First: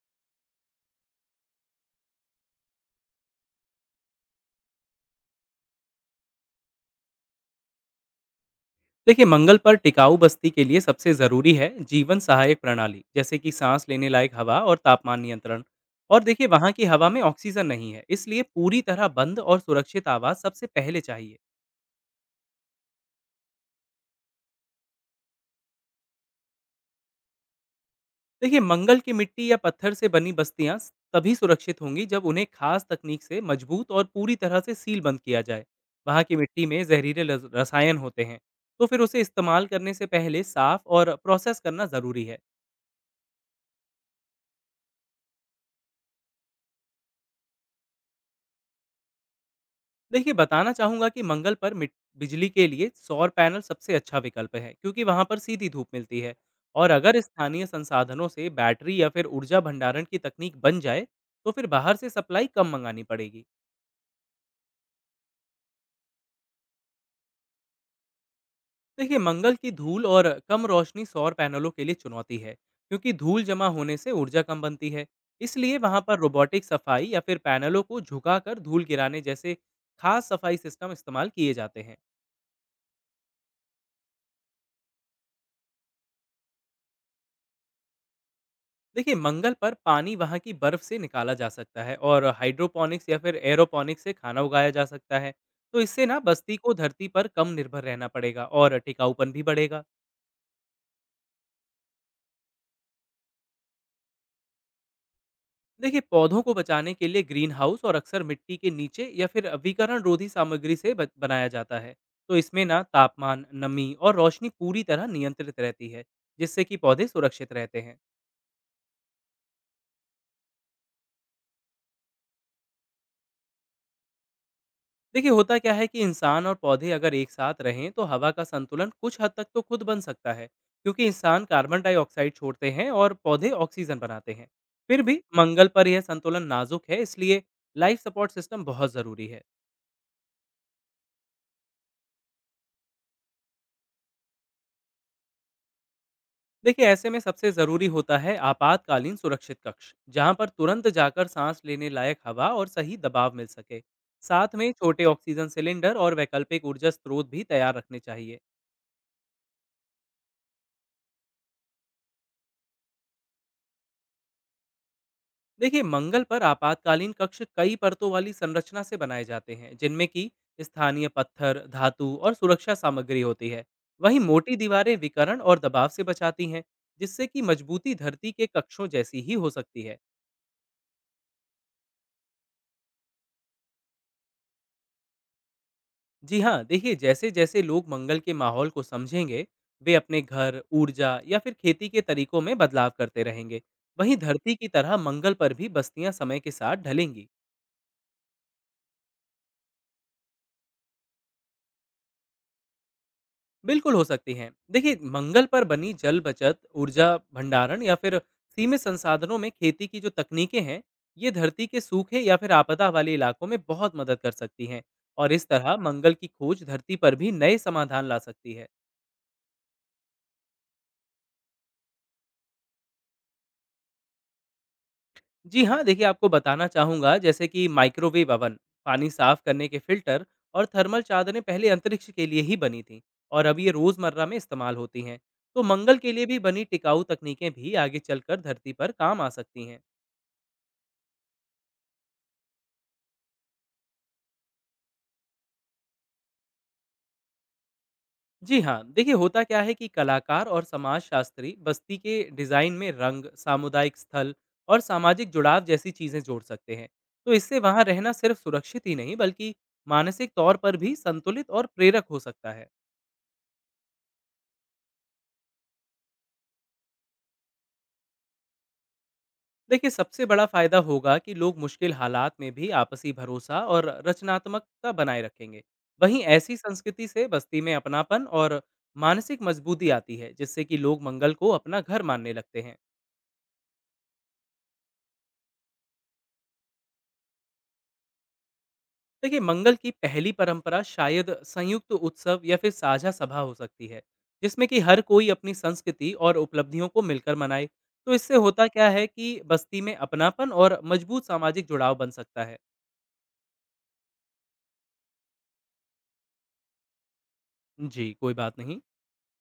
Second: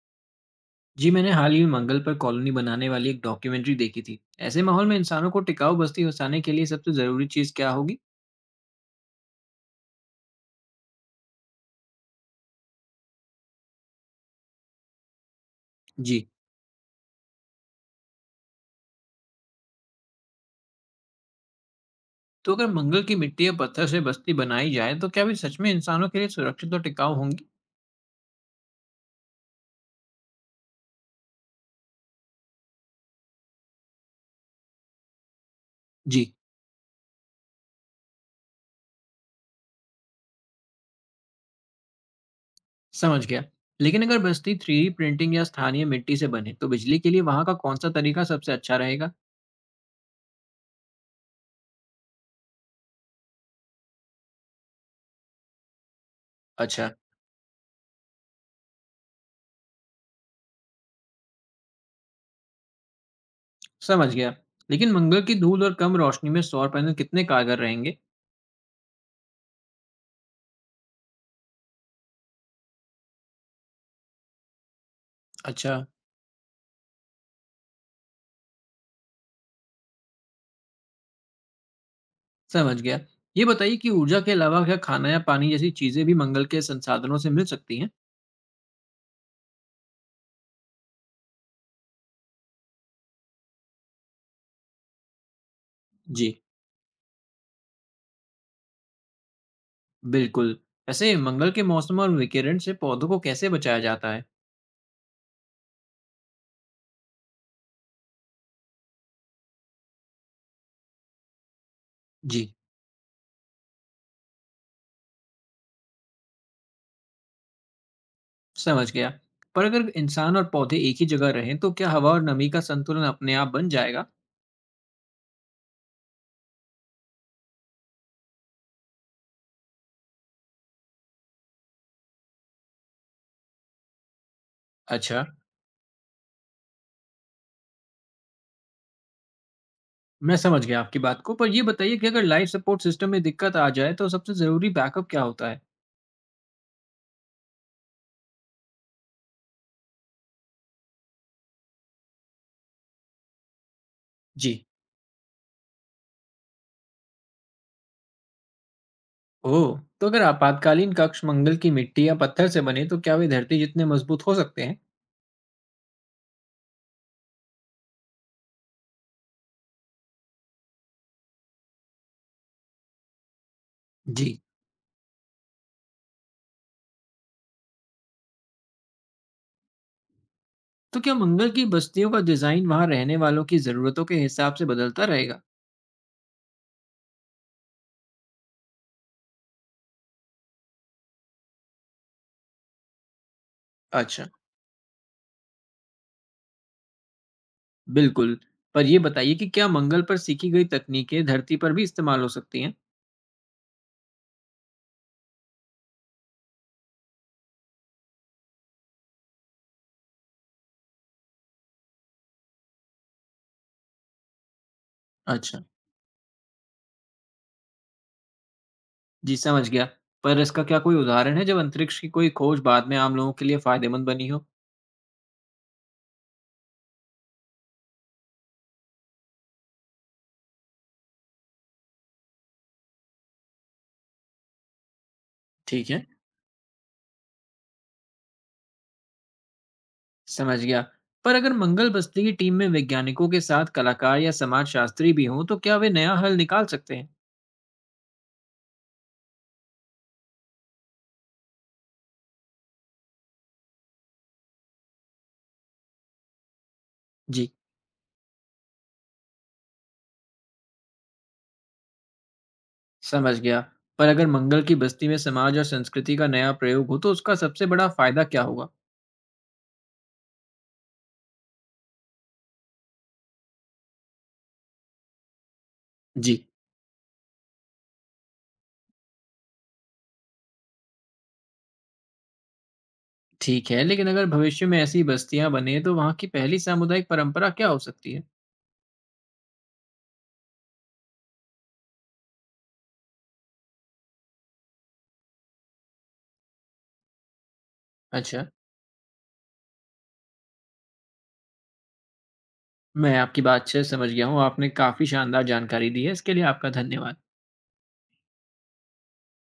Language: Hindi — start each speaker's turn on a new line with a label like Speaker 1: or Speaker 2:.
Speaker 1: जी, मैंने हाल ही में मंगल पर कॉलोनी बनाने वाली एक डॉक्यूमेंट्री देखी थी। ऐसे माहौल में इंसानों को टिकाऊ बस्ती बसाने के लिए सबसे जरूरी चीज क्या होगी?
Speaker 2: देखिए, मंगल पर टिकाऊ बस्ती के लिए सबसे ज़रूरी है जीवन सहायक प्रणाली, जैसे कि सांस लेने लायक हवा और तापमान नियंत्रण। और
Speaker 1: जी।
Speaker 2: देखिए, वहाँ की हवा में ऑक्सीजन नहीं है, इसलिए पूरी तरह बंद और सुरक्षित आवास सबसे पहले चाहिए।
Speaker 1: तो अगर मंगल की मिट्टी या पत्थर से बस्ती बनाई जाए तो क्या वे सच में इंसानों के लिए सुरक्षित और टिकाऊ होंगी?
Speaker 2: देखिए, मंगल की मिट्टी या पत्थर से बनी बस्तियाँ तभी सुरक्षित होंगी जब उन्हें खास तकनीक से मजबूत और पूरी तरह से सील बंद किया जाए। वहाँ
Speaker 1: जी,
Speaker 2: की मिट्टी में जहरीले रसायन होते हैं, तो फिर उसे इस्तेमाल करने से पहले साफ और प्रोसेस करना ज़रूरी है।
Speaker 1: समझ गया। लेकिन अगर बस्ती थ्री डी प्रिंटिंग या स्थानीय मिट्टी से बने तो बिजली के लिए वहां का कौन सा तरीका सबसे अच्छा रहेगा?
Speaker 2: देखिए, बताना चाहूँगा कि मंगल पर मिट बिजली के लिए सौर पैनल सबसे अच्छा विकल्प है, क्योंकि वहाँ पर सीधी धूप मिलती है।
Speaker 1: अच्छा,
Speaker 2: और अगर स्थानीय संसाधनों से बैटरी या फिर ऊर्जा भंडारण की तकनीक बन जाए, तो फिर बाहर से सप्लाई कम मंगानी पड़ेगी।
Speaker 1: समझ गया। लेकिन मंगल की धूल और कम रोशनी में सौर पैनल कितने कारगर रहेंगे?
Speaker 2: देखिए, मंगल की धूल और कम रोशनी सौर पैनलों के लिए चुनौती है, क्योंकि धूल जमा होने से ऊर्जा कम बनती है।
Speaker 1: अच्छा,
Speaker 2: इसलिए वहाँ पर रोबोटिक सफाई या फिर पैनलों को झुकाकर धूल गिराने जैसे खास सफाई सिस्टम इस्तेमाल किए जाते हैं।
Speaker 1: समझ गया। ये बताइए कि ऊर्जा के अलावा क्या खाना या पानी जैसी चीज़ें भी मंगल के संसाधनों से मिल सकती हैं?
Speaker 2: देखिए, मंगल पर पानी वहाँ की बर्फ से निकाला जा सकता है, और हाइड्रोपोनिक्स या फिर एरोपोनिक्स से खाना उगाया जा सकता है। तो इससे ना
Speaker 1: जी,
Speaker 2: बस्ती को धरती पर कम निर्भर रहना पड़ेगा और टिकाऊपन भी बढ़ेगा।
Speaker 1: बिल्कुल। वैसे मंगल के मौसम और विकिरण से पौधों को कैसे बचाया जाता है?
Speaker 2: देखिए, पौधों को बचाने के लिए ग्रीन हाउस और अक्सर मिट्टी के नीचे या फिर विकरण रोधी सामग्री से बनाया जाता है। तो
Speaker 1: जी,
Speaker 2: इसमें ना तापमान, नमी और रोशनी पूरी तरह नियंत्रित रहती है, जिससे कि पौधे सुरक्षित रहते हैं।
Speaker 1: समझ गया। पर अगर इंसान और पौधे एक ही जगह रहें तो क्या हवा और नमी का संतुलन अपने आप बन जाएगा?
Speaker 2: देखिए, होता क्या है कि इंसान और पौधे अगर एक साथ रहें तो हवा का संतुलन कुछ हद तक तो खुद बन सकता है, क्योंकि इंसान कार्बन डाइऑक्साइड छोड़ते हैं और पौधे ऑक्सीजन बनाते हैं। फिर भी
Speaker 1: अच्छा,
Speaker 2: मंगल पर यह संतुलन नाजुक है, इसलिए लाइफ सपोर्ट सिस्टम बहुत ज़रूरी है।
Speaker 1: मैं समझ गया आपकी बात को। पर ये बताइए कि अगर लाइफ सपोर्ट सिस्टम में दिक्कत आ जाए तो सबसे ज़रूरी बैकअप क्या होता है?
Speaker 2: देखिए, ऐसे में सबसे ज़रूरी होता है आपातकालीन सुरक्षित कक्ष, जहाँ पर तुरंत जाकर सांस लेने लायक हवा और सही दबाव मिल सके। साथ
Speaker 1: जी।
Speaker 2: में छोटे ऑक्सीजन सिलेंडर और वैकल्पिक ऊर्जा स्रोत भी तैयार रखने चाहिए।
Speaker 1: ओह! तो अगर आपातकालीन कक्ष मंगल की मिट्टी या पत्थर से बने तो क्या वे धरती जितने मजबूत हो सकते हैं?
Speaker 2: देखिए, मंगल पर आपातकालीन कक्ष कई परतों वाली संरचना से बनाए जाते हैं, जिनमें की स्थानीय पत्थर, धातु और सुरक्षा सामग्री होती है। वहीं
Speaker 1: जी।
Speaker 2: मोटी दीवारें विकरण और दबाव से बचाती हैं, जिससे कि मजबूती धरती के कक्षों जैसी ही हो सकती है।
Speaker 1: तो क्या मंगल की बस्तियों का डिजाइन वहां रहने वालों की जरूरतों के हिसाब से बदलता रहेगा?
Speaker 2: जी हाँ, देखिए, जैसे जैसे लोग मंगल के माहौल को समझेंगे, वे अपने घर, ऊर्जा या फिर खेती के तरीकों में बदलाव करते रहेंगे। वहीं
Speaker 1: अच्छा,
Speaker 2: धरती की तरह मंगल पर भी बस्तियां समय के साथ ढलेंगी।
Speaker 1: बिल्कुल। पर यह बताइए कि क्या मंगल पर सीखी गई तकनीकें धरती पर भी इस्तेमाल हो सकती हैं?
Speaker 2: बिल्कुल हो सकती हैं। देखिए, मंगल पर बनी जल बचत, ऊर्जा भंडारण या फिर सीमित संसाधनों में खेती की जो तकनीकें हैं, ये धरती के सूखे या फिर आपदा वाले इलाकों में बहुत मदद कर सकती हैं। और इस
Speaker 1: अच्छा,
Speaker 2: तरह मंगल की खोज धरती पर भी नए समाधान ला सकती है।
Speaker 1: जी, समझ गया। पर इसका क्या कोई उदाहरण है जब अंतरिक्ष की कोई खोज बाद में आम लोगों के लिए फायदेमंद बनी हो?
Speaker 2: जी हाँ, देखिए, आपको बताना चाहूँगा, जैसे कि माइक्रोवेव अवन, पानी साफ करने के फिल्टर और थर्मल चादरें पहले अंतरिक्ष के लिए ही बनी थीं, और अब ये रोज़मर्रा में इस्तेमाल होती हैं। तो
Speaker 1: ठीक
Speaker 2: मंगल
Speaker 1: है,
Speaker 2: के लिए भी बनी टिकाऊ तकनीकें भी आगे चलकर धरती पर काम आ सकती हैं।
Speaker 1: समझ गया। पर अगर मंगल बस्ती की टीम में वैज्ञानिकों के साथ कलाकार या समाज शास्त्री भी हों तो क्या वे नया हल निकाल सकते हैं?
Speaker 2: जी हाँ, देखिए, होता क्या है कि कलाकार और समाजशास्त्री बस्ती के डिज़ाइन में रंग, सामुदायिक स्थल और सामाजिक जुड़ाव जैसी चीज़ें जोड़ सकते हैं। तो
Speaker 1: जी,
Speaker 2: इससे वहाँ रहना सिर्फ सुरक्षित ही नहीं, बल्कि मानसिक तौर पर भी संतुलित और प्रेरक हो सकता है।
Speaker 1: समझ गया। पर अगर मंगल की बस्ती में समाज और संस्कृति का नया प्रयोग हो तो उसका सबसे बड़ा फायदा क्या होगा?
Speaker 2: देखिए, सबसे बड़ा फायदा होगा कि लोग मुश्किल हालात में भी आपसी भरोसा और रचनात्मकता बनाए रखेंगे। वहीं
Speaker 1: जी,
Speaker 2: ऐसी संस्कृति से बस्ती में अपनापन और मानसिक मजबूती आती है, जिससे कि लोग मंगल को अपना घर मानने लगते हैं।
Speaker 1: ठीक है, लेकिन अगर भविष्य में ऐसी बस्तियां बने तो वहां की पहली सामुदायिक परंपरा क्या हो सकती है?
Speaker 2: देखिए, मंगल की पहली परंपरा शायद संयुक्त उत्सव या फिर साझा सभा हो सकती है, जिसमें कि हर कोई अपनी संस्कृति और उपलब्धियों को मिलकर मनाए। तो इससे
Speaker 1: अच्छा,
Speaker 2: होता क्या है कि बस्ती में अपनापन और मजबूत सामाजिक जुड़ाव बन सकता है।
Speaker 1: मैं आपकी बात अच्छे से समझ गया हूँ। आपने काफी शानदार जानकारी दी है। इसके लिए आपका धन्यवाद।
Speaker 2: जी, कोई बात नहीं।